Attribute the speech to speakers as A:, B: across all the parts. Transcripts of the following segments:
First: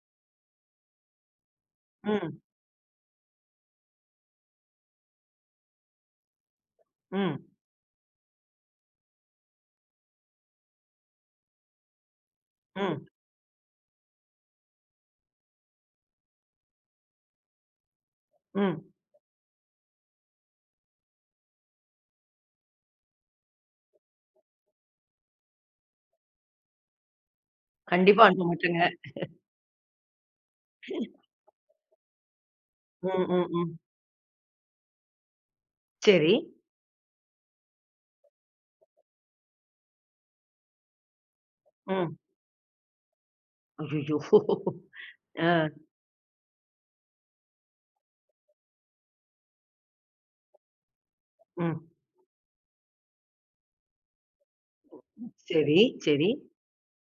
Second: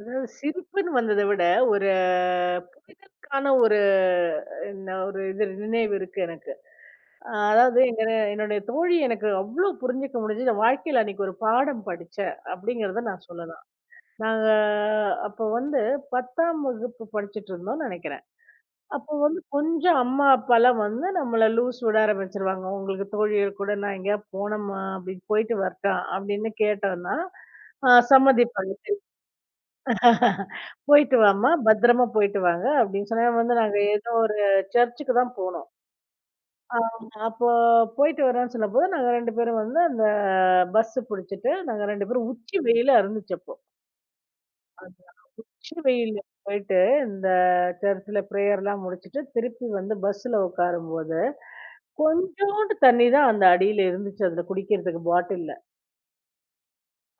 A: அதாவது, சிரிப்புன்னு வந்ததை விட ஒரு
B: ம்.
A: புரிதலுக்கான ஒரு என்ன ஒரு இது நினைவு இருக்கு எனக்கு. அ
B: ம்.
A: அதாவது, எங்கன என்னுடைய தோழி எனக்கு அவ்வளோ புரிஞ்சுக்க முடிஞ்சதுன்னு வாழ்க்கையில அன்னைக்கு ஒரு பாடம் படிச்சேன் அப்படிங்கிறத
B: ம்.
A: நான் சொல்லலாம். நாங்க அப்ப வந்து 10 வகுப்பு படிச்சிட்டு இருந்தோம்னு நினைக்கிறேன்.
B: ம்.
A: அப்ப வந்து கொஞ்சம் அம்மா, அப்பா எல்லாம் வந்து நம்மள லூஸ் விட ஆரம்பிச்சுருவாங்க. உங்களுக்கு தோழிகள் கூட நான் எங்கயாவது போனோமா அப்படின்னு போயிட்டு வரட்டா அப்படின்னு கேட்டோம்னா, அ
B: கண்டிப்பா. அனுப்ப
A: சம்மதிப்பாங்க.
B: மாட்டேங்க.
A: "போயிட்டு வாம்மா, பத்திரமா போயிட்டு வாங்க"
B: ம்,
A: அப்படின்னு சொன்னாங்க.
B: ம்,
A: வந்து நாங்க
B: ம்.
A: ஏதோ ஒரு சர்ச்சுக்குதான் போனோம்.
B: சரி.
A: ஆமா. அப்ப போயிட்டு வரோம்னு சொல்லும்போது, நாங்க 2 பேரும் வந்து அந்த பஸ் புடிச்சுட்டு நாங்க ரெண்டு
B: ம்.
A: பேரும் உச்சி வெயிலா இருந்துச்சு அப்போ.
B: அய்யய்யோ! அ.
A: உச்சி வெயிலு போயிட்டு இந்த சர்ச்ல பிரேயர் எல்லாம் முடிச்சுட்டு, திருப்பி வந்து பஸ்ல உட்காரும்போது,
B: ம்.
A: கொஞ்சூண்டு தண்ணிதான் அந்த அடியில இருந்துச்சு அதுல குடிக்கிறதுக்கு பாட்டில்ல.
B: சரி, சரி.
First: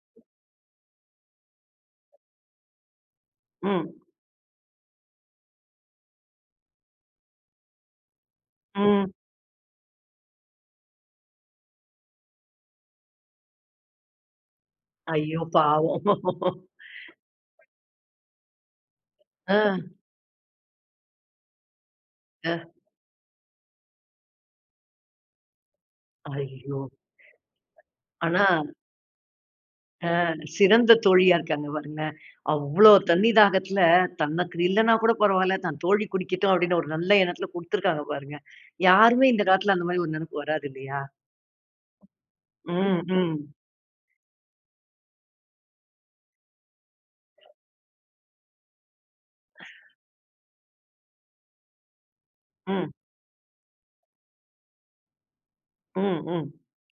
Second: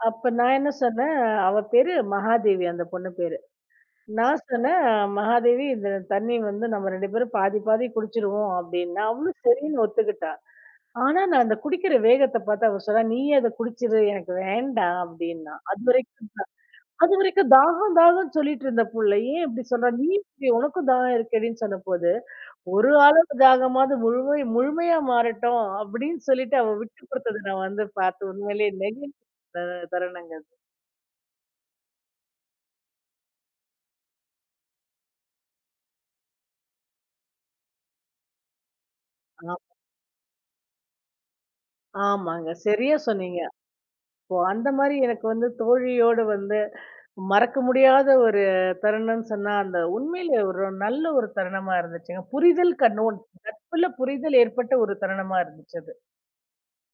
A: அப்ப நான் என்ன சொன்னேன், அவ பேரு மகாதேவி அந்த பொண்ணு பேரு.
B: ம்.
A: நான் சொன்னேன் "மகாதேவி இந்த தண்ணி வந்து நம்ம 2 பேரும் பாதி பாதி குடிச்சிருவோம்" அப்படின்னு.
B: ம்.
A: அவளும் சரின்னு ஒத்துக்கிட்டா. ஆனா, நான் இந்த குடிக்கிற வேகத்தை பார்த்து அவ சொன்னா "நீயே அதை குடிச்சிரு எனக்கு வேண்டாம்"
B: அய்யோ,
A: அப்படின்னா.
B: பாவம்!
A: அதுவரைக்கும் தான் அதுவரைக்கும் தாகம் தாகம்ன்னு சொல்லிட்டு இருந்த புள்ளை ஏன் இப்படி
B: அ.
A: சொல்றா, நீ குடி உனக்கும் தாகம் இருக்கேடின்னு சொன்ன போது,
B: அ.
A: ஒரு ஆளுடைய தாகமாவது முழமை முழுமையா மாறட்டும் அப்படின்னு சொல்லிட்டு அவ
B: அய்யோ!
A: விட்டு கொடுத்ததை நான் வந்து பார்த்து
B: ஆனா
A: உண்மையிலேயே நெகிழ்ந்த த
B: அ,
A: தருணங்க அது.
B: சிறந்த தோழியா இருக்காங்க பாருங்களேன். அவ்வளோ தண்ணி தாகத்துல, தனக்கு இல்லனா கூட பரவாயில்லை தன் தோழி குடிக்கட்டும் அப்படின்னு ஒரு நல்ல எண்ணத்துல குடுத்துருக்காங்க பாருங்க. யாருமே இந்த
A: ஆமா.
B: காலத்துல அந்த மாதிரி ஒரு நினைப்பு வராது இல்லையா?
A: ஆமாங்க, சரியா
B: ம், ம்.
A: சொன்னீங்க. ஓ! அந்த மாதிரி எனக்கு வந்து தோழியோடு வந்து மறக்க முடியாத ஒரு தருணம்ன்னு சொன்னா, அந்த உண்மையிலேயே ஒரு நல்ல ஒரு தருணமா இருந்துச்சுங்க. புரிதல்
B: ம்.
A: கண்ணோட் நட்புல புரிதல் ஏற்பட்ட ஒரு தருணமா இருந்துச்சு அது.
B: ம். ம்.